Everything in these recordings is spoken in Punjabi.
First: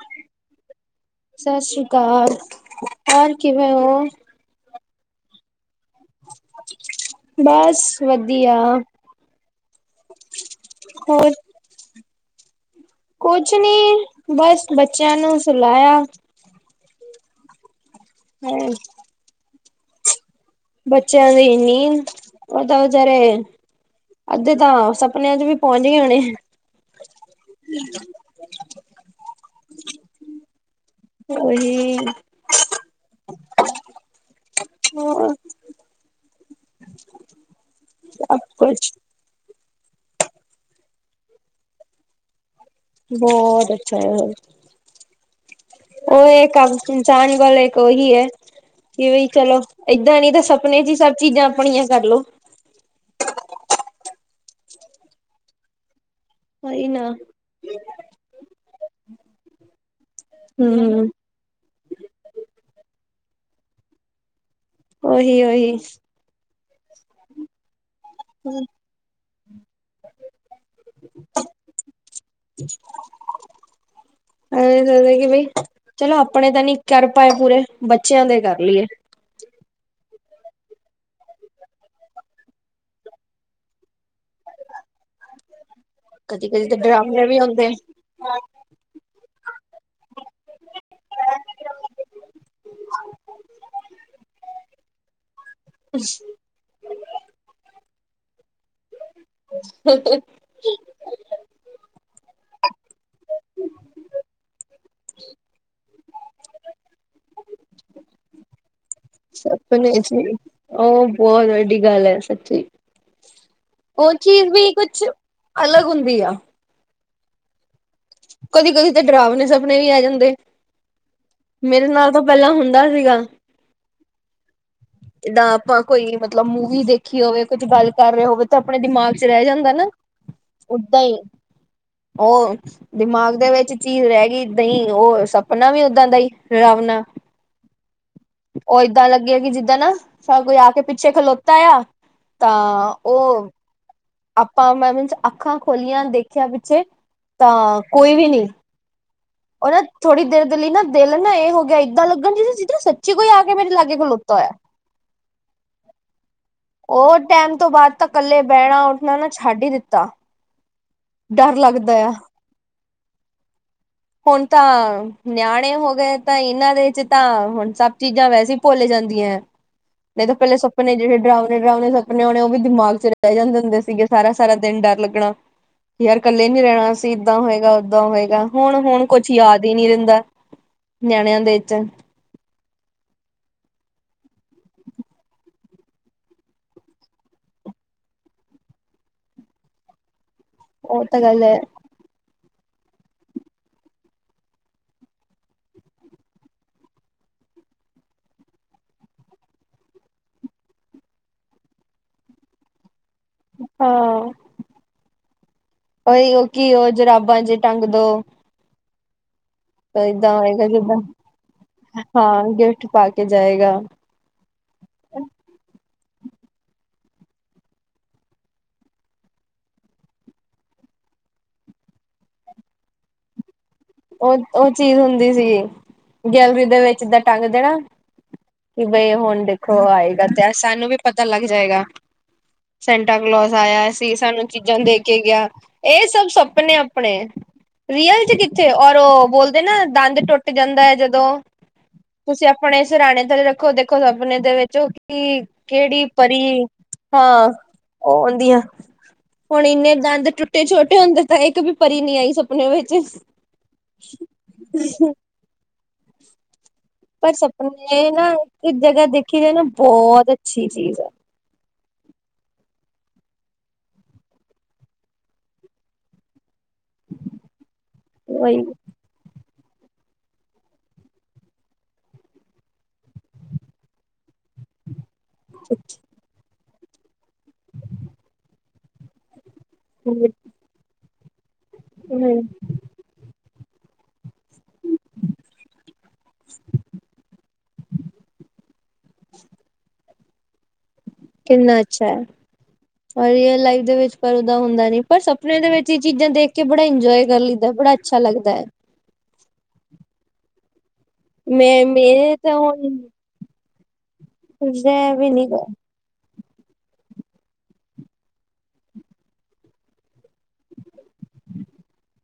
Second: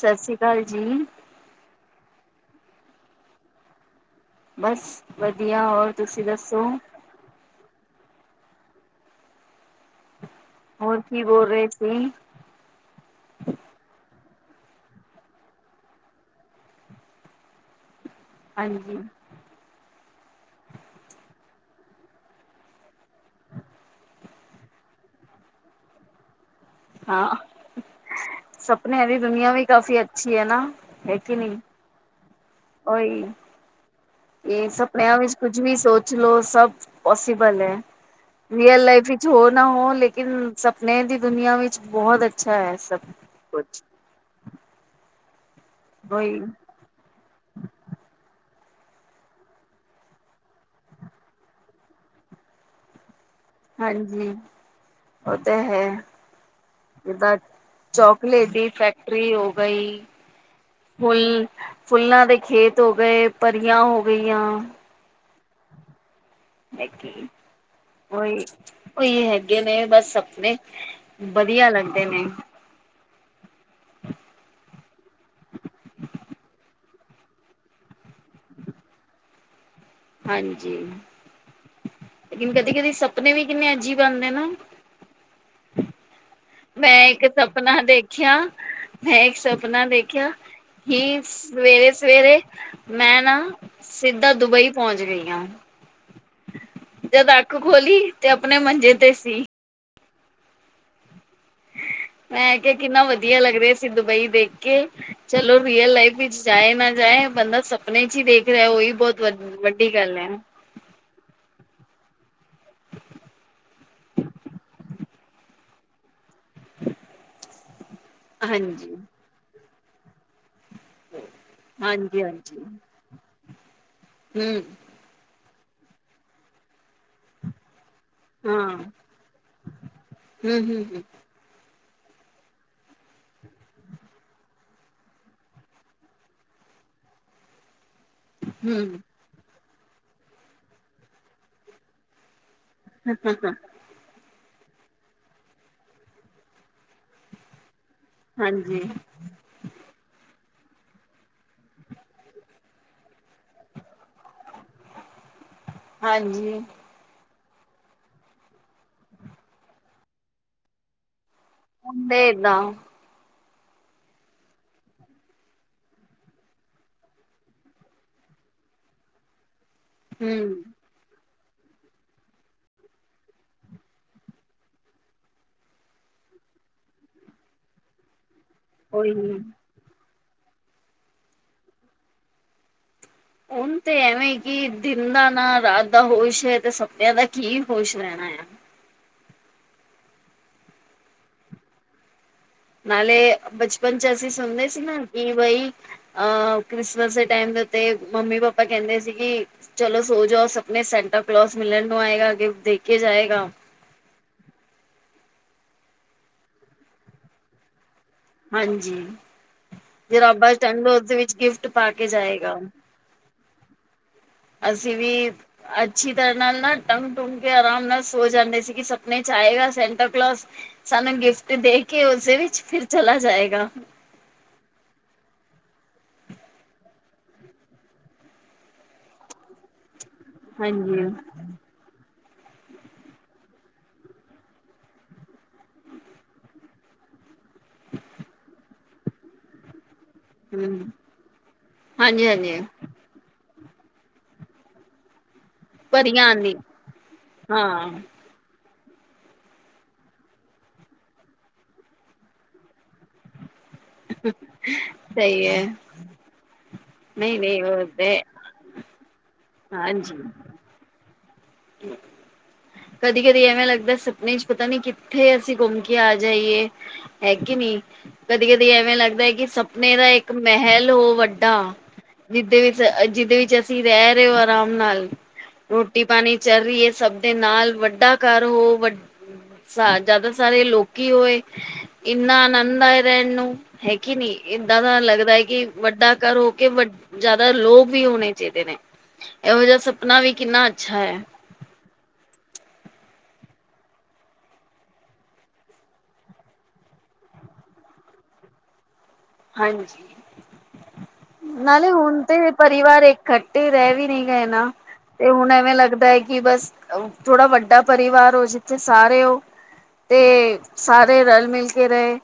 ਸੱਸੀ ਅਕਾਲ ਜੀ! ਸਤਿ ਸ੍ਰੀ ਅਕਾਲ! ਹੋਰ ਕਿਵੇਂ ਓ? ਬਸ, ਵਧੀਆ! ਹੋਰ ਤੁਸੀਂ ਦੱਸੋ? ਬਾਸ, ਵਧੀਆ! ਹੋਰ ਕੀ ਬੋਲ ਰਹੇ ਸੀ? ਕੁਛ ਨੀ, ਬਸ ਬੱਚਿਆਂ ਨੂੰ ਸੁਲਾਇਆ। ਹੈ। ਹਾਂਜੀ। ਬੱਚਿਆਂ ਦੀ ਨੀਂਦ, ਉਹ ਤਾਂ ਵਿਚਾਰੇ ਅੱਧੇ ਤਾਂ ਸਪਨਿਆਂ ਚ' ਵੀ ਪਹੁੰਚ ਗ ਹੋਣੇ। ਹਾਂ। ਸਪਨਿਆਂ ਦੀ ਦੁਨੀਆਂ ਵੀ ਕਾਫ਼ੀ ਅੱਛੀ ਹੈ ਨਾ। ਇਥੇ ਨੀ। ਓਹੀ। ਉਹੀ ਇਹ ਸਪਨਿਆਂ ਵਿੱਚ ਹੋਰ ਕੁਝ ਵੀ ਸੋਚ ਲੋਓ ਸਭ ਪਸੀਬਲ ਹੈ। ਸਭ ਰੀਅਲ ਕੁਛ ਲਾਈਫ ਵਿੱਚ ਹੋ ਨਾ ਹੋ ਲੇਕਿਨ ਸਪਨੇ ਦੀ ਦੁਨੀਆਂ ਵਿੱਚ ਬਹੁਤ ਅੱਛਾ ਹੈ ਸਭ। ਬਹੁਤ ਕੁਛ ਅੱਛਾ ਹੈ। ਉਹ ਉਹੀ ਇਹ ਕੰਮ ਜਾਣ ਵਾਲੇ ਇੱਕ ਉਹੀ ਹੈ। ਕਿ ਬਈ ਚਲੋ, ਏਦਾਂ ਨੀ ਤਾਂ ਸਪਨੇ ਚ' ਹੀ ਸਭ ਚੀਜ਼ਾਂ ਆਪਣੀਆਂ ਕਰਲੋ। ਹਾਂਜੀ। ਉਹ ਤਾਂ ਹੈ। ਉਹੀ ਨਾ ਇਹਦਾ ਚੋਕਲਟ ਡ ਫੈਕਟਰੀ ਉਹਗਾ ਈ। ਹੂੰ ਫੁੱਲ- ਫੁੱਲਾਂ ਦੇ ਖੇਤ ਹੋ ਗਏ, ਪਰੀਆਂ ਹੋ ਗਈਆਂ। ਓਹੀ- ਓਹੀ। ਐ ਕੀ ਕੋਈ। ਉਹੀ ਹੈਗੇ ਨੇ ਬਸ ਸਪਨੇ, ਵਧੀਆ ਲੱਗਦੇ ਨੇ। ਐ ਲਗਦਾ ਕਿ ਬਈ, ਚਲੋ ਆਪਣੇ ਤਾਂ ਨੀ ਕਰ ਪਾਏ ਪੂਰੇ, ਬੱਚਿਆਂ ਦੇ ਕਰ ਲਈਏ। ਹਾਂਜੀ। ਕਦੀ- ਕਦੀ ਸਪਨੇ ਵੀ ਕਿੰਨੇ ਅਜੀਬ ਆਂਦੇ ਐ ਨਾ। ਕਦੀ ਕਦੀ ਤਾਂ ਮੈਂ ਇੱਕ ਡਰਾਮਣੇ ਵੀ ਆਉਂਦੇ ਸਪਨਾ ਆ। ਦੇਖਿਆ, ਮੈਂ ਇੱਕ ਸਪਨਾ ਦੇਖਿਆ। ਹੀ ਸਵੇਰੇ -ਸਵੇਰੇ ਮੈਂ ਨਾ ਸਿੱਧਾ ਦੁਬਈ ਪਹੁੰਚ ਗਈ ਹਾਂ। ਜਦ ਅੱਖ ਖੋਲੀ, ਤੇ ਆਪਣੇ ਮੰਜੇ ਤੇ ਸੀ। ਹ-ਹਾਂ। ਮੈਂ ਕਿਹਾ ਕਿੰਨਾ ਵਧੀਆ ਲੱਗ ਰਿਹਾ ਸੀ ਦੁਬਈ ਦੇਖ ਕੇ, ਚਲੋ ਰੀਅਲ ਲਾਈਫ ਵਿੱਚ ਜਾਏ ਨਾ ਜਾਏ ਬੰਦਾ ਸਪਨੇ ਚ' ਹੀ ਦੇਖ ਰਿਹਾ ਉਹੀ ਬਹੁਤ ਵੱ ਸਪਨੇ ਵੱਡੀ ਗੱਲ ਜੀ। ਹੈ। ਉਹ ਬਹੁਤ ਵੱਡੀ ਗੱਲ ਹੈ ਸੱਚੀ। ਉਹ ਚੀਜ਼ ਵੀ ਕੁਛ ਅਲੱਗ ਹੁੰਦੀ ਆ। ਕਦੀ- ਕਦੀ ਹਾਂਜੀ, ਤਾਂ ਡਰਾਵਣੇ ਸਪਨੇ ਵੀ ਆ ਜਾਂਦੇ। ਮੇਰੇ ਨਾਲ ਤਾਂ ਹਾਂਜੀ, ਪਹਿਲਾਂ ਹੁੰਦਾ ਸੀਗਾ। ਹੂ ਦਾਂ ਆਪਾਂ ਕੋਈ ਮਤਲਬ ਮੂਵੀ ਦੇਖੀ। ਕੀ ਹੋਵੇ ਕੁੱਝ ਗੱਲ ਕਰ ਰਹਾ ਹੋਵੇ ਤਾਂ ਹਾਂ ਆਪਣੇ ਦਿਮਾਗ ਚ' ਰਹਿ ਜਾਂਦਾ ਨਾ ਹੂੰ, ਓਦਾਂ ਹੂੰ, ਹੀ। ਉਹ ਦਿਮਾਗ ਦੇ ਵਿੱਚ ਚੀਜ਼ ਰਹਿ ਗਈ ਦਹੀਂ ਉਹ ਸਪਨਾ ਵੀ ਓਦਾਂ ਦਾ ਹੀ ਡਰਾਵਣਾ। [inaudible] ਉਹ ਹੂੰ, ਏਦਾਂ ਲੱਗੇ ਆ ਕਿ ਜਿੱਦਾਂ ਨਾ, ਸਾਰ ਕੋਈ ਆ ਕੇ ਪਿੱਛੇ ਖਲੋਤਾ ਆ। ਤਾਂ ਉਹ ਹਾ-ਹਾ ਆਪਾਂ ਮੈਂਨ ਅੱਖਾਂ ਖੋਲੀਆਂ ਦੇਖਿਆ ਪਿੱਛੇ ਤਾਂ ਕੋਈ ਵੀ ਨੀ ਹਾਂਜੀ। ਉਹ ਨਾ ਥੋੜ੍ਹੀ ਦੇਰ ਦੇ ਲਈ ਨਾ ਦਿਲ ਨਾ ਇਹ ਹੋ ਗਿਆ ਇਏਦਾਂ ਲੱਗਣ ਜ ਚਾਂ ਸੱਚੀ ਕੋਈ ਆ ਕੇ ਮੇਰੇ ਲਾਗੇ ਖਲੋਤਾ ਹੋਇਆ। ਹਾਂਜੀ। ਉਹ ਟੈਮ ਤੋਂ ਬਾਅਦ ਤਾਂ ਇਕੱਲੇ ਬਹਿਣਾ- ਉੱਠਣਾ ਨਾ ਛੱਡ ਹੀ ਦਿੱਤਾ। ਡਰ ਲੱਗਦਾ ਆ। ਕਿੱਦਾਂ ਹੁਨ ਤਾਂ ਨਿਆਣੇ ਹੋ ਗਏ, ਤਾਂ ਏਹਨਾਂ ਦੇ ਚ ਤਾਂ ਹੁਨ ਸਭ ਚੀਜ਼ਾਂ ਵੈਸੇ ਹੀ ਭੁੱਲ ਜਾਂਦੀਆਂ ਏ। [inaudible] ਨਈ ਤਾਂ ਪਹਿਲੇ ਸ ਸਪਨੇ ਜੇਹੜੇ ਡਰਾਵਨੇ-ਡਰਾਵਨੇ ਸਪਨੇ ਹੋਨੇ, ੳ ਵੀ ਦਿਮਾਗ ਚ ਰੇਅ ਜਾਂਦੇ ਹੁੰਦੇ ਸੀਗੇ, ਸਾਰਾ-ਸਾਰਾ ਦਿਨ ਡਰ ਲੱਗਨਾ। ਯਾਰ ਕੱਲੇ ਨੀ ਰਹਿਨਾ ਅਸੀ, ਏਦਾਂ ਹੋਏਗਾ ਓਦਾਂ ਹੋਏਗਾ। ਹੁਨ-ਹੁਨ ਉਹੀ ਕੁਛ ਹੁਣ ਯਾਦ ਈ ਨੀ ਰਹਿੰਦਾ, ਨਿਆਣਿਆਂ ਦੇ ਵਿੱਚ ਹੁਨ ਤੇ ਐਵੇਂ ਕਿ ਦਿਨ ਦਾ ਨਾ, ਰਾਤ ਦਾ ਹੋਸ਼ ਹੈ ਤੇ ਸਪਨੇਆਂ ਦਾ ਕੀ ਹੋਸ਼ ਰਹਿਨਾ ਆ। ਓ ਤਾਂ ਗੱਲ ਏ ਨਾਲੇ ਬਚਪਨ ਚ ਅਸੀਂ ਸੁਨਦੇ ਸੀ, ਨਾ ਕਿ ਬਈ ਅ ਕ੍ਰਿਸਮਸ ਦੇ ਟੈਮ ਦੇ ਉੱਤੇ ਮੰਮੀ ਪਾਪਾ ਕਹਿੰਦੇ ਸੀ ਕਿ ਚਲੋ ਸੋ ਜਾਓ, ਸਪਨੇ ਚ ਸੈਂਟਾ ਕਲੋਸ ਮਿਲਨ ਨੂੰ ਆਏਗਾ ਗਿਫ਼੍ਟ ਦੇਕੇ ਜਾਏਗਾ। ਹਾਂ, ਓਈਓ ਕੀ ਓ ਜਰਾਬਾਂ ਚ ਟੰਗ ਦੋ ਹਾਂਜੀ, ਏਦਾਂ ਜਰਾਬਾ ਚ ਹੋਏਗਾ ਟੰਗ ਦੋ, ਜਿੱਦਾਂ ਉਸਦੇ ਵਿੱਚ ਗਿਫਟ ਪਾ ਕੇ ਜਾਏਗਾ। ਪਾਕੇ ਜਾਏਗਾ। ਅਸੀਂ ਵੀ ਅੱਛੀ, ਤਰ੍ਹਾਂ ਨਾਲ ਨਾ ਟੰਗ-ਟੂਗ ਕੇ ਆਰਾਮ ਨਾਲ ਸੋ ਜਾਂਦੇ ਸੀ, ਕਿ ਸਪਨੇ ਚ ਆਏਗਾ। ਸੈਂਟਾ ਕਲੋਜ ਸਾਨੂੰ ਗਿਫਟ ਦੇ ਕੇ ਉਸਦੇ ਵਿੱਚ ਫਿਰ ਚਲਾ ਜਾਏਗਾ। ਓ-ਓ ਚੀਜ਼ ਹੁੰਦੀ ਸੀਗੀ, ਗੈਲਰੀ ਦੇ ਵਿੱਚ ਏਦਾਂ ਟੰਗ ਦੇਨਾ ਕਿ ਬਈ ਹੁਨ ਦੇਖੋ ਆਏਗਾ, ਤੇ ਸਾਨੂੰ ਵੀ ਹਾਂਜੀ ਪਤਾ ਲੱਗ ਜਾਏਗਾ। ਸੈਂਟਾ ਕਲੋਜ ਆਏਆ ਸੀ, ਸਾਨੂੰ ਚੀਜ਼ਾਂ ਦੇ ਕੇ ਗੇਆ, ਇਹ ਸਭ ਸਪਨੇ ਆਪਨੇ ਰੀਅਲ ਚ ਕਿੱਥੇ ਔਰ, ਓ ਬੋਲਦੇ ਨਾ ਦੰਦ ਟੁੱਟ ਟੁੱਟ ਹੂੰ ਜਾਂਦਾ ਏ, ਜਦੋਂ ਹਾਂਜੀ ਤੁਸੀਂ ਹਾਂਜੀ ਆਪਨੇ ਸਰਾਨੇ ਥੱਲੇ ਰੱਖੋ, ਦੇਖੋ ਸੁਪਨੇ ਦੇ ਵਿੱਚ ਓ ਕਿ ਕੇੜੀ ਪਰੀਆਂ ਆਂਦੀ ਪਰੀ ਹਾਂ ਹਾਂ-ਓ ਆਦੀਆਂ ਹੁਨ ਇੰਨੇ ਦੰਦ ਟੁੱਟੇ ਛੋਟੇ ਹੁੰਦੇ, ਤਾਂ ਇੱਕ ਵੀ ਪਰੀ ਨੀ ਆਈ ਸੁਪਨੇ ਵਿੱਚ ਸਹੀ ਐ ਪਰ ਸਪਨੇ ਨਾ ਇੱਕ ਜਗ੍ਹਾ ਦੇਖੀ ਜਾਏ ਨਾ, ਹਾਂਜੀ ਬਹੁਤ ਅੱਛੀ ਚੀਜ਼ ਆ। [inaudible] ਕਦੀ-ਕਦੀ ਐਵੇਂ ਲੱਗਦਾ ਸੁਪਨੇ ਚ ਪਤਾ ਨੀ, ਕਿੱਥੇ ਅਸੀਂ ਘੁੰਮ ਕੇ ਆ ਜਾਈਏ। ਹੈਂ ਕੀਂ ਨੀ ਵਹੀ ਕਦੀ-ਕਦੀ ਐਵੇਂ ਲੱਗਦਾ ਕਿ ਸਪ ਮੇਰਾ ਇੱਕ ਮੇਹਲ ਹੋ ਵੱਡਾ ਜਿਦੇ ਵਿੱਚ-ਜਿਦੇ ਵਿੱਚ ਅਸੀਂ ਰੇਅ ਰਏਓ ਆਰਾਮ ਨਾਲ ਰੋਟੀ ਪਾਨੀ ਚੱਲ ਰਹੀਏ, ਸਭ ਦੇ ਨਾਲ ਵੱਡਾ ਘਰ ਹੋ, ਵਡ ਸਾ ਜਿਆਦਾ ਸਾਰੇ ਲੋਕੀ ਹੋਏ, ਇੰਨਾ ਆਨੰਦ ਆਏ ਰਹਿਨ ਨੂੰ ਹੈਂ ਕੀਂ ਨੀ ਏਦਾਂ ਦਾ ਲੱਗਦਾ ਐ, ਕਿ ਵੱਡਾ ਘਰ ਹੋਕੇ ਵੱਡ ਜਿਆਦਾ ਲੋਕ ਵੀ ਹੋਨੇ ਚਾਹੀਦੇ ਨੇ, ਏਹੋ ਜੇਹਾ ਸਪਨਾ ਵੀ ਕਿੰਨਾ ਅੱਛਾ ਐ। ਕਿੰਨਾ ਅੱਛਾ ਐ। ਰੇਅਲ ਲਾਈਫ ਦੇ ਵਿੱਚ ਪਰ ਉਦਾ ਹੁੰਦਾ ਨੀ, ਪਰ ਸਪੇਨੇ ਦੇ ਵਿੱਚ ਹੀ ਚੀਜ਼ਾਂ ਦੇਖ ਕੇ ਬੜਾ ਇੰਜੋਏ ਕਰ ਲੈਈਦਾ ਬੜਾ ਅੱਛਾ ਲੱਗਦਾ ਐ ਹਾਂਜੀ, ਮੈਂ ਨਾਲੇ ਹੁਨ ਤੇ ਮੇਰੇ ਤਾਂ ਹੁਣ ਪਰਿਵਾਰ ਏਕ ਕਠੇ ਰੇਅ ਵੀ ਨੀ ਗਏ ਨਾ, ਰਹਿ ਤੇ ਵੀ ਨੀ ਹੁਨ ਐਵੇਂ ਗਏ ਲੱਗਦਾ ਐ ਕਿ ਬਸ ਥੋੜਾ ਵੱਡਾ ਪਰਿਵਾਰ ਹੋ, ਜਿੱਥੇ ਸਾਰੇ ਓ ਤੇ ਸਾਰੇ ਰਲ ਮਿਲਕੇ ਰੇਅ,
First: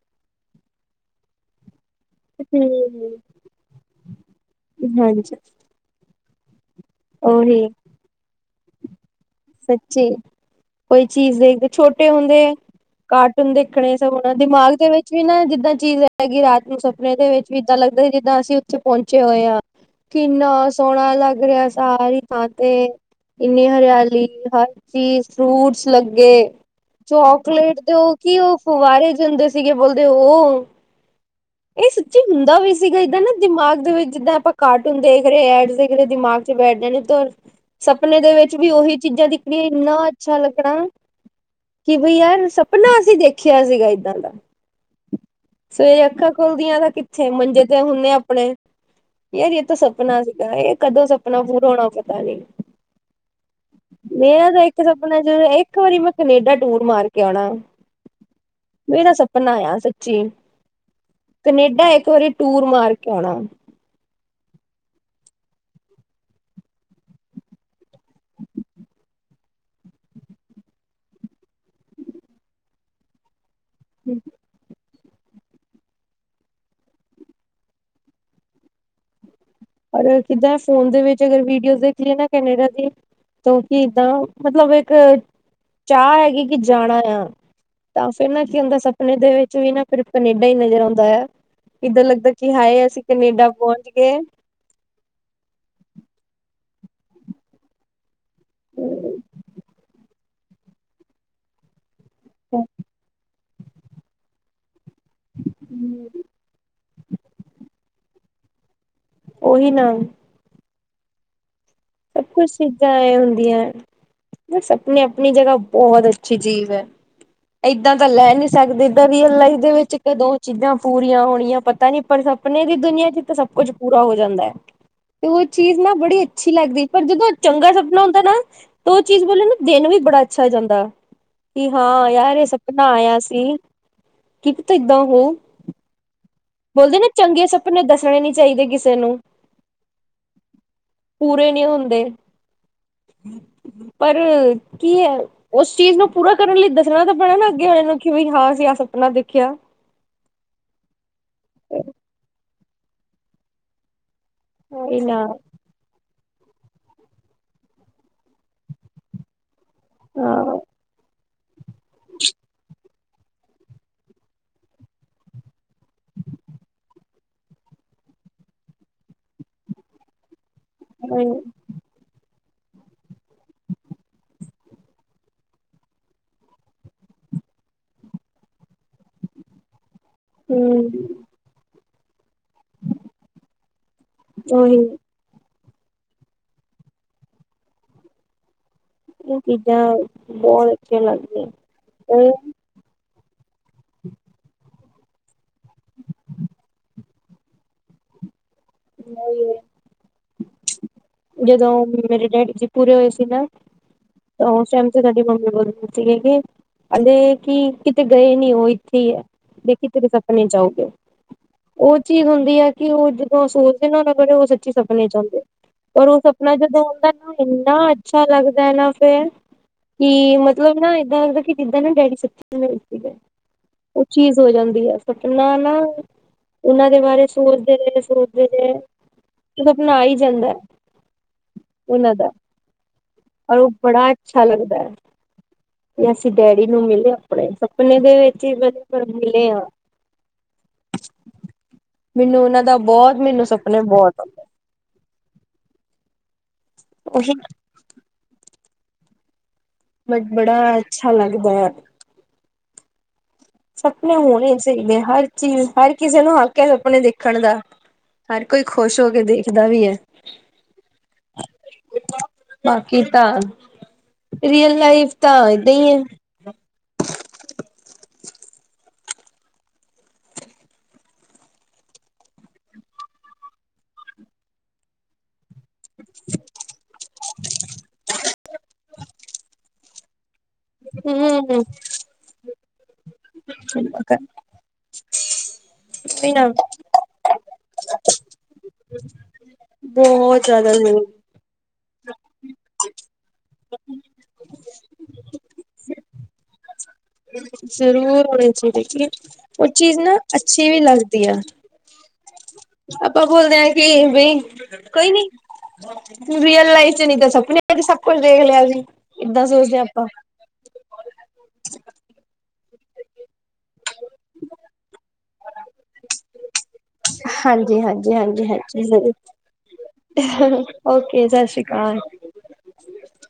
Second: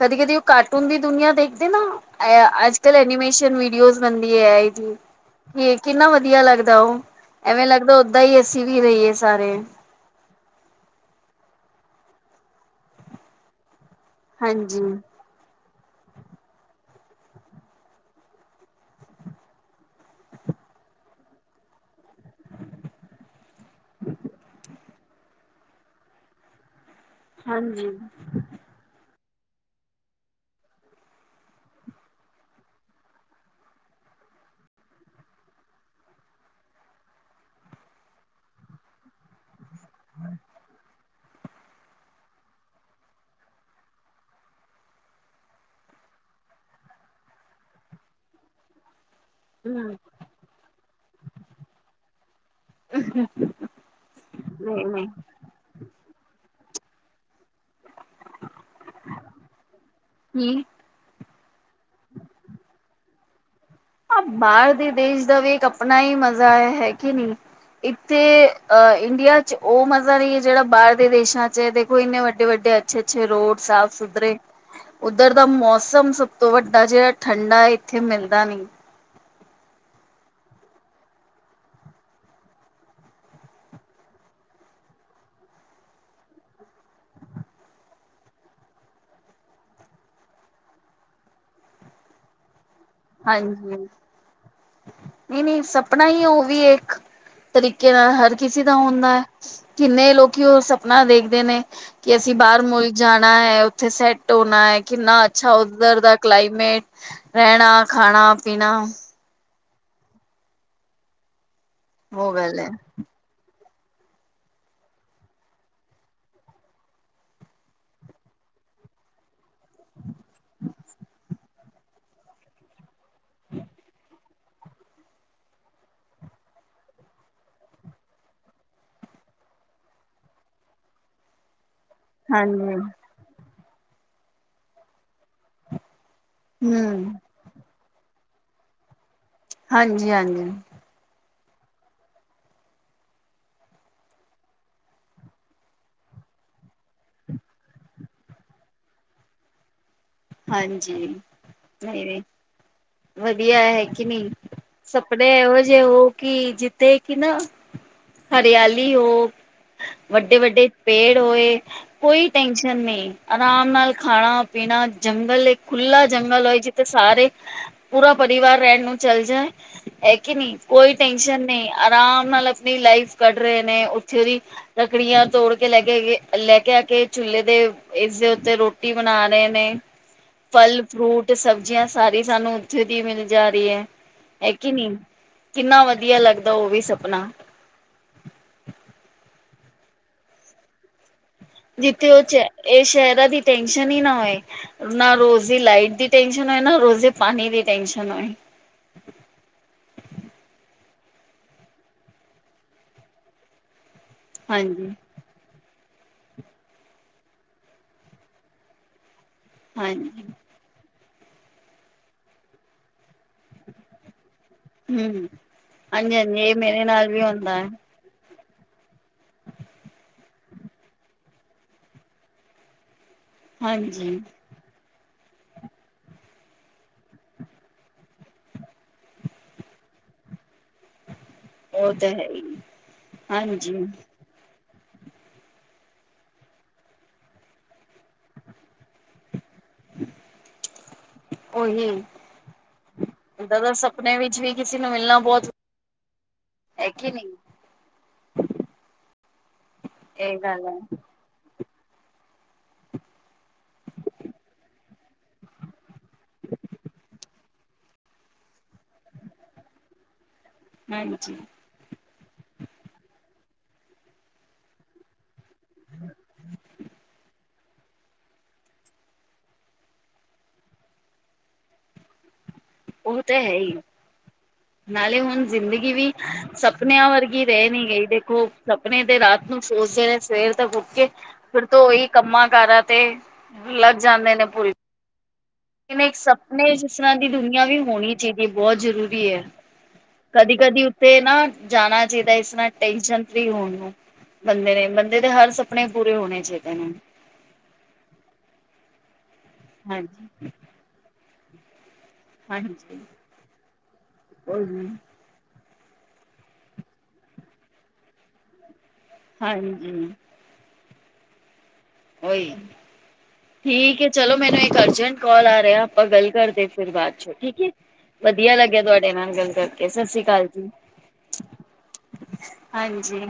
ਕਦੀ-ਕਦੀ ਓ ਕਾਰਟੂਨ ਦੀ ਦੁਨੀਆਂ ਦੇਖ ਫੇਰ ਨਾ ਅ ਅੱਜ-ਕੱਲ ਐਨੀਮੇਸ਼ਨ ਵੀਡੀਓਜ਼ ਬਣਦੀ ਐ, ਐ ਈ ਹਮ ਹਾਂਜੀ ਤੇ - ਕਿੰਨਾ ਵੱਧੀਆ ਲੱਗਦਾ ਓ, ਐਵੇਂ ਉਹੀ ਲੱਗਦਾ ਓਦਾਂ ਈ ਅੱਸੀਂ ਵੀ ਰਈਏ ਸਾਰੇ। ਜੀ ਕੋਈ ਚੀਜ਼ ਵੇਖਦੇ ਛੋਟੇ ਹੁੰਦੇ ਕਾਰਟੂਨ ਦੇ ਲੇਕਿਨ ਏ ਸਭ ਹੋਨਾ ਦਿਮਾਗ ਹਾਂਜੀ ਦੇ ਵਿੱਚ- ਵੀ ਨਾ ਜਿੱਦਾਂ ਚੀਜ਼ ਹੈਗੀ ਰਾਤ ਨੂੰ ਸੁਪਨੇ ਦੇ ਵਿੱਚ ਵੀ ਇੱਦਾਂ ਲੱਗਦਾ, ਜਿੱਦਾਂ ਅਸੀਂ ਓਥੇ ਪੋਂਚੇ ਹੋਏ ਆ। ਕਿੰਨਾ ਸੋਹਣਾ ਲੱਗ ਰੇਹਾ ਸੀ। ਸਾਰੀ ਥਾਂ ਤੇ ਇੰਨੀ ਹਰਿਆਲੀ, ਹਰ ਚੀਜ਼ ਫਰੂਟਸ ਲੱਗੇ ਚੋਕਲੇਟ ਹਾਂਜੀ ਦੇ ਉਹ ਕੀ ਉਹ ਫੁਵਾਰੇ ਜਾਂਦੇ ਸੀਗੇ ਬੋਲਦੇ ਓ ਏ ਸੱਚੀ ਹੁੰਦਾ ਵੀ ਸੀਗਾ ਇੱਦਾਂ ਨਾ ਦਿਮਾਗ ਦੇ ਵਿੱਚ ਜਿੱਦਾਂ ਆਪਾਂ ਕਾਰਟੂਨ ਦੇਖ ਰਹੇ ਆ, ਐਡ ਦੇਖ ਰਹੇ ਦਿਮਾਗ- ਜੇ ਬੈਠ ਜਾਣੇ ਕੋਲ ਸਪਨੇ ਦੇ ਵਿੱਚ ਵੀ ਓਹੀ ਚੀਜ਼ਾਂ ਦਿਖਣੀਆਂ ਇੰਨਾ ਅੱਛਾ ਲੱਗਣਾ- ਕਿ ਬਈ ਯਾਰ ਸਪਨਾ ਅਸੀਂ ਦੇਖਿਆ ਸੀਗਾ ਏਦਾਂ ਦਾ। ਸਵੇਰੇ ਅੱਖਾਂ ਖੁੱਲਦੀਆਂ ਤਾਂ ਕਿੱਥੇ ਮੰਜੇ ਤੇ ਹੁੰਨੇ ਆਪਣੇ। ਯਾਰ ਏ ਤਾਂ ਹਮ ਸਪਨਾ ਸੀਗਾ, ਏ ਕਦੋਂ ਸਪਨਾ ਪੂਰਾ ਹੋਣਾ ਪਤਾ ਨੀ। ਮੇਰਾ ਤਾਂ ਇੱਕ ਨਹੀਂ ਨਹੀਂ ਸਪਨਾ ਚ ਏ, ਈ ਇੱਕ ਵਾਰੀ ਮੈਂ ਕਨੇਡਾ ਟੂਰ ਮਾਰ ਕੇ ਔਣਾ, ਮੇਰਾ ਸਪਨਾ ਆ ਸ ਜੀ, ਕੀ ਕਨੇਡਾ ਇੱਕ ਵਾਰੀ ਟੂਰ ਮਾਰ ਕੇ ਔਣਾ। ਬਾਰ ਦੇ ਦੇਸ਼ ਦਾ ਵੀ ਇੱਕ ਆਪਣਾ ਈ ਮਜ਼ਾ ਹੈ ਕੇ ਨਈ। ਇੱਥੇ ਅਹ ਇੰਡੀਆ ਚ ਉਹ ਮਜ਼ਾ ਨਈ ਐ ਜੇੜਾ ਬਾਹਰ ਦੇ ਦੇਸ਼ਾ ਚ ਦੇਖੋ ਇੰਨੇ ਵੱਡੇ- ਵੱਡੇ ਅੱਛੇ -ਅੱਛੇ ਰੋਡ ਸਾਫ਼ ਸੁਥਰੇ ਉੱਧਰ ਦਾ ਮੌਸਮ ਸਭ ਤੋਂ ਵੱਡਾ ਜੇੜਾ ਠੰਡਾ ਇੱਥੇ ਮਿਲਦਾ ਨੀ। ਔਰ ਕਿੱਦਾਂ ਫੋਨ ਦੇ ਵਿੱਚ ਅਗਰ ਵੀਡੀਓ ਦੇਖ ਲਈਏ ਨਾ ਕੈਨੇਡਾ ਦੀ ਤਾ ਕੀ ਏਦਾਂ, ਮਤਲਬ ਇੱਕ ਚਾ ਹੈਗੀ ਕਿ ਜਾਣਾ ਆ ਤਾਂ ਫਿਰ ਨਾ ਕੀ ਹੁੰਦਾ ਸਪਨੇ ਦੇ ਵਿੱਚ ਵੀ ਨਾ ਫਿਰ ਕਨੇਡਾ ਈ ਨਜ਼ਰ ਆਂਦਾ ਆ। ਕਿੱਦਾਂ ਲੱਗਦਾ ਕਿ ਹਾਏ ਅਸੀ ਹਾਂਜੀ, ਨਈ -ਨਈ ਸਪਨਾ ਈ ਓ ਵੀ ਇੱਕ ਤਰੀਕੇ ਨਾਲ ਹਰ ਕਿਸੀ ਦਾ ਹੁੰਦਾ ਆ, ਕਿੰਨੇ ਲੋਕੀ ਓ ਸਪਨਾ ਵੇਖਦੇ ਨੇ। ਕਿ ਅਸੀਂ ਬਾਰ ਮੁਲਕ ਜਾਣਾ ਐ, ਉੱਥੇ ਸੈਟ ਹੋਣਾ ਆ, ਕਿੰਨਾ ਅੱਛਾ ਓਧਰ ਦਾ ਕਲਾਈਮੇਟ, ਰੈਣਾ ਖਾਣਾ- ਪੀਣਾ ਓਹੀ ਨਾ। ਸਭ ਉਹ ਕੁਛ ਗੱਲ ਹੈ। ਚੀਜ਼ਾਂ ਐ ਹੁੰਦੀਆਂ, ਬਸ ਆਪਣੀ -ਆਪਣੀ ਜਗ੍ਹਾ ਬੋਹਤ ਅੱਛੀ ਚੀਜ਼ ਐ। ਏਦਾਂ ਤਾਂ ਲੈ ਨਈ ਸਕਦੇ, ਏਦਾਂ ਰੀਅਲ ਲਾਈਫ ਦੇ ਵਿੱਚ ਕਦੋਂ ਚੀਜ਼ਾਂ ਪੂਰੀਆਂ ਹੋਣੀਆਂ ਪਤਾ ਨੀ ਪਰ ਸਭ। ਆਪਣੇ ਦੀ ਦੁਨੀਆਂ ਚ ਤਾਂ ਸਭ ਕੁੱਝ ਪੂਰਾ ਹੋ ਜਾਂਦਾ, ਤੇ ਓਹ ਚੀਜ਼ ਨਾ ਬੜੀ ਅੱਛੀ ਲੱਗਦੀ, ਪਰ ਜਦੋਂ ਚੰਗਾ ਸਪਨਾ ਆਂਦਾ ਨਾ ਤਾਂ, ਓਹ ਚੀਜ਼ ਮਤਲਬ ਨਾ ਦਿਨ ਵੀ ਬੜਾ ਅੱਛਾ ਜਾਂਦਾ। ਕਿ ਹਾਂ ਯਾਰ ਏ ਹਾਂਜੀ ਸਪਨਾ ਆਇਆ ਸੀ ਕਿ ਪਤਾ ਏਦਾ ਹੋਓ। ਬੋਲਦੇ ਨਾ ਹੂੰ ਚੰਗੇ ਸਪਨੇ ਦੱਸਣੇ ਨੀ ਚਾਈਦੇ ਕਿਸੇ ਨੂੰ ਹਾਂਜੀ- ਹਾਂਜੀ। ਪੂਰੇ ਨੀ ਹੁੰਦੇ, ਪਰ ਕੀ ਐ ਓਸ ਚੀਜ਼ ਨੂੰ ਪੂਰਾ ਕਰਨ ਲਈ ਦੱਸਣਾ ਤਾਂ ਪੈਣਾ ਨਾ ਅੱਗੇ ਵਾਲੇ ਨੂੰ ਕਿ ਵਈ ਹਾ ਅਸੀ ਆ ਸਪਨਾ ਦੇਖਿਆ। ਹਾਂਜੀ, ਨਈ ਵੱਧੀਆ ਹੈ ਕਿ ਨਈ ਇਹ ਨਾ ਸਪਨੇ ਓ, ਏ ਜੇ, ਓ, ਕਿ ਜਿੱਦੇ ਕਿ ਨਾ ਹਰਿਆਲੀ ਹੋ ਵੱਡੇ ਹਾਂ -ਵੱਡੇ ਪੇੜ ਹੋਏ ਕੋਈ ਟੈਨਸ਼ਨ ਨਈ ਆਰਾਮ ਨਾਲ ਖਾਣਾ -ਪੀਣਾ ਜੰਗਲ ਇੱਕ ਖੁਲਾ ਜੰਗਲ ਹੋਏ ਜਿੱਥੇ ਸਾਰੇ ਪੂਰਾ ਪਰਿਵਾਰ ਰੈਣ ਨੂੰ ਚੱਲ ਜਾਏ ਹੈ ਕਿ ਨਈ, ਕੋਈ ਟੈਸ਼ਨ ਹੂੰ ਨਈ। ਆਰਾਮ ਨਾਲ ਆਪਣੀ ਲਾਈਫ ਕੱਢ ਰਏ ਨੇ ਓਥੇ ਦੀ ਲੱਕੜੀਆਂ ਤੋੜ ਕੇ ਲੈ, ਕੇ, ਆਈਏ ਲੈ, ਕੇ, ਆ ਕੇ, ਚੁੇਲੇ ਤੇ ਇਸਦੇ ਉੱਤੇ ਰੋਟੀ ਬਨਾ ਰਏ ਨੇ। ਫਲ ਫਰੂਟ ਸਬਜ਼ੀਆਂ ਸਾਰੀ ਸਾਨੂੰ ਓਥੇ ਦੀ ਮਿਲ ਜਾ ਰਈ ਐ ਕੇ ਉਹੀ ਨਈਂ। ਇਹ ਕਿੰਨਾ ਵਦੀਆ ਲੱਗਦਾ ਓ ਵੀ ਸਪਨਾ। ਕੁਝ ਚੀਜ਼ਾਂ ਬੋਤ ਅੱਛੀਆਂ ਲੱਗਦੀਆਂ। ਜਿੱਥੇ ਓ ਚ ਐ ਸ਼ੈਰਾਂ ਦੀ ਟੈਂਨਸ਼ਨ ਈ ਨਾ ਹੋਏ। ਨਾ ਰੋਜ਼ ਦੀ ਲਾਈਟ ਦੀ ਟੈਨਸ਼ਨ ਹੋਏ ਨਾ ਰੋਜ਼ ਦੀ ਪਾਨੀ ਦੀ ਟੈਨਸ਼ਨ ਹੋਏ। ਲਾਈ ਓਏ ਜਦੋਂ ਮੇਰੇ ਡੈਡੀ ਜੀ ਪੂਰੇ ਹੋਏ ਸੀ ਨਾ ਓਸ ਟਾਈਮ ਹਾਂਜੀ। ਤੇ ਸਾਡੀ ਮੰਮੀ ਬੜਾ ਰੋਈ। ਸੀਗੇ ਆਂਦੇ ਕੇ ਕਿਤੇ ਗਏ ਨੀ ਓ ਇੱਥੇ ਈ ਐ। ਦੇਖੀ ਤੇਰੇ ਹਾਂਜੀ, ਸਪਨੇ ਚ ਆਉਗੇ, ਓ ਚੀਜ਼ ਹੁੰਦੀ ਐ ਕੇ ਓ ਜ ਓ ਸੋਚਦੇ ਨਾ ਓ ਫੇਰ ਸੱਚੀ ਸਪਨੇ ਚ ਹੂੰ, ਔਂਦੇ, ਪਰ ਓ ਹਾਂਜੀ-ਹਾਂਜੀ ਸਪਨਾ ਇਹ ਮੇਰੇ ਜਦੋਂ ਨਾਲ ਔਂਦਾ ਵੀ ਨਾ ਹੁੰਦਾ ਹੈ, ਏਨਾ ਅੱਛਾ ਲੱਗਦੈ ਨਾ ਫੇਰ। ਕੀ ਮਤਲਬ ਨਾ ਏਦਾਂ ਲੱਗਦੈ ਕੇ ਜਿੱਦਾਂ ਨਾ ਡੈਡੀ ਸੱਚੀ ਮੈਨੂੰ ਮਿਲਕੇ ਗਏ। ਓ ਹਾਂਜੀ। ਚੀਜ਼ ਹੋ ਜਾਂਦੀ ਐ ਸਪਨਾ ਨਾ ਓਨਾਂ ਦੇ ਬਾਰੇ ਸੋਚਦੇ ਰਏ। ਸੋਚਦੇ ਰਏ, ਸਪਨਾ ਆ ਈ ਜਾਂਦੈ। ਉਹ ਤਾਂ ਓਨਾਂ ਹੈ ਦਾ, ਹੀ, ਔਰ ਓ ਹਾਂਜੀ। ਬੜਾ ਅੱਛਾ ਲੱਗਦੈ। ਵੀ ਅਸੀਂ ਡੈਡੀ ਨੂੰ ਮਿਲੇ ਅਪਨੇ ਸਪਨੇ ਦੇ ਵਿੱਚ ਈ ਵਦੀਆ ਮਿਲੇ ਆ। ਓਹੀ ਬੋਤ ਮੈਨੂੰ ਸਪਨੇ ਬੋਤ ਆਂਦੇ। ਕਿਸੀ ਨੂੰ ਮਿਲਨਾ ਬੋਤ ਹੈ ਕੀ ਉਹੀ ਨਈ। ਬਟ ਇਹ ਗੱਲ ਬੜਾ ਹੈ, ਅੱਛਾ ਲੱਗਦੈ। ਸਪਨਾ ਹੋਨਾ ਚਾਈਦੈ ਹਰ ਚੀਜ਼ ਹਰ ਕਿਸੇ ਨੂੰ ਹੱਕ ਐ ਸਪਨੇ ਦੇਖਨ ਦਾ। ਹਰ ਕੋਈ ਖੁਸ਼ ਹੋ ਕੇ ਦੇਖਦਾ ਵੀ ਐ। ਹਾਂਜੀ। ਬਾਕੀ ਤਾਂ, ਰੀਅਲ ਲਾਈਫ ਤਾਂ ਏਦਾਂ ਈ ਐ। [inaudible] ਓ ਤਾਂ ਹੈ ਈ, ਨਾਲੇ ਹੁਨ ਜ਼ਿੰਦ ਜਿੰਦਗੀ ਵੀ ਸਪਨਿਆਂ ਵਰਗੀ ਰੈ ਨੀ ਗਈ, ਦੇਖੋ ਸਪਨੇ ਦੇ ਰਾਤ ਨੂੰ ਸੋਚਦੇ ਰਏ ਸਵੇਰ ਤਾ ਉੱਠ ਕੇ ਹੂੰ ਫੇਰ ਤਾਂ ਓਈ ਕੰਮਾਂ ਕਾਰਾਂ ਤੇ ਲੱਗ ਜਾਂਦੇ ਨੇ ਭੁਲ [inaudible] ਲੇਕਿਨ ਇੱਕ ਕੋਈ ਨਾ ਸਪਨੇ ਚ ਇਸ ਤਰਾਂ ਦੀ ਦੁਨੀਆਂ ਵੀ ਹੋਨੀ ਚਈਦੀ ਏ ਬਹੁ ਜ਼ਰੂਰੀ ਐ। ਬਹੁਤ ਜ਼ਿਆਦਾ ਕਦੀ-ਕਦੀ ਜ਼ਰੂਰ ਉਤੇ ਨਾ ਜਾਨਾ ਚਾਈਦੈ ਇਸ ਤਰਾਂ ਟੈਨਸ਼ਨ ਫ੍ਰੀ ਹੋਨ ਨੂੰ, ਬੰਦੇ ਨੇ ਬੰਦੇ ਦੇ ਹਰ ਸਪਨੇ ਪੂਰੇ ਹੋਨੇ ਚਾਈਦੇ ਨੇ। ਜ਼ਰੂਰ ਹੋਨੇ ਚਾਈਦੇ ਜੀ, ਓ ਚੀਜ਼ ਨਾ ਹਾਂਜੀ ਅੱਛੀ ਵੀ ਲੱਗਦੀ ਐ। ਹਾਂਜੀ ਆਪਾਂ ਬੋਲਦੇ ਆਂ ਕੇ ਬਈ, ਉਹੀ ਕੋਈ ਨੀ। ਰੀਅਲ ਲਾਈਫ਼ ਚ ਨੀ ਤਾਂ ਸਪਨਿਆਂ ਚ ਸਬ ਕੁਛ ਦੇਖ ਲੇਆ ਅਸੀ, ਏਦਾਂ ਸੋਚਦੇ ਆਂ ਆਪਾਂ। ਹਾਂਜੀ ਓਈ ਠੀਕ ਏ ਚਲੋ, ਮੇਨੂੰ ਇੱਕ ਅਰਜੈਂਟ ਕੋਲ ਆ ਰਿਆ ਆਪਾਂ ਗੱਲ ਕਰਦੇ ਫਿਰ ਬਾਦ। ਅੱਛਾ ਠੀਕ ਏ, ਹਾਂਜੀ ਹਾਂਜੀ ਹਾਂਜੀ ਵਦੀਆ ਹਾਂਜੀ ਲੱਗੇਆ ਜ਼ਰੂਰ। ਤੁਆਡੇ ਨਾਲ ਗੱਲ ਕਰਕੇ ਸਸੀ ਕਾਲ ਜੀ। ਓਕੇ ਸਤਿ ਸ਼੍ਰੀ ਅਕਾਲ ਹਾਂਜੀ।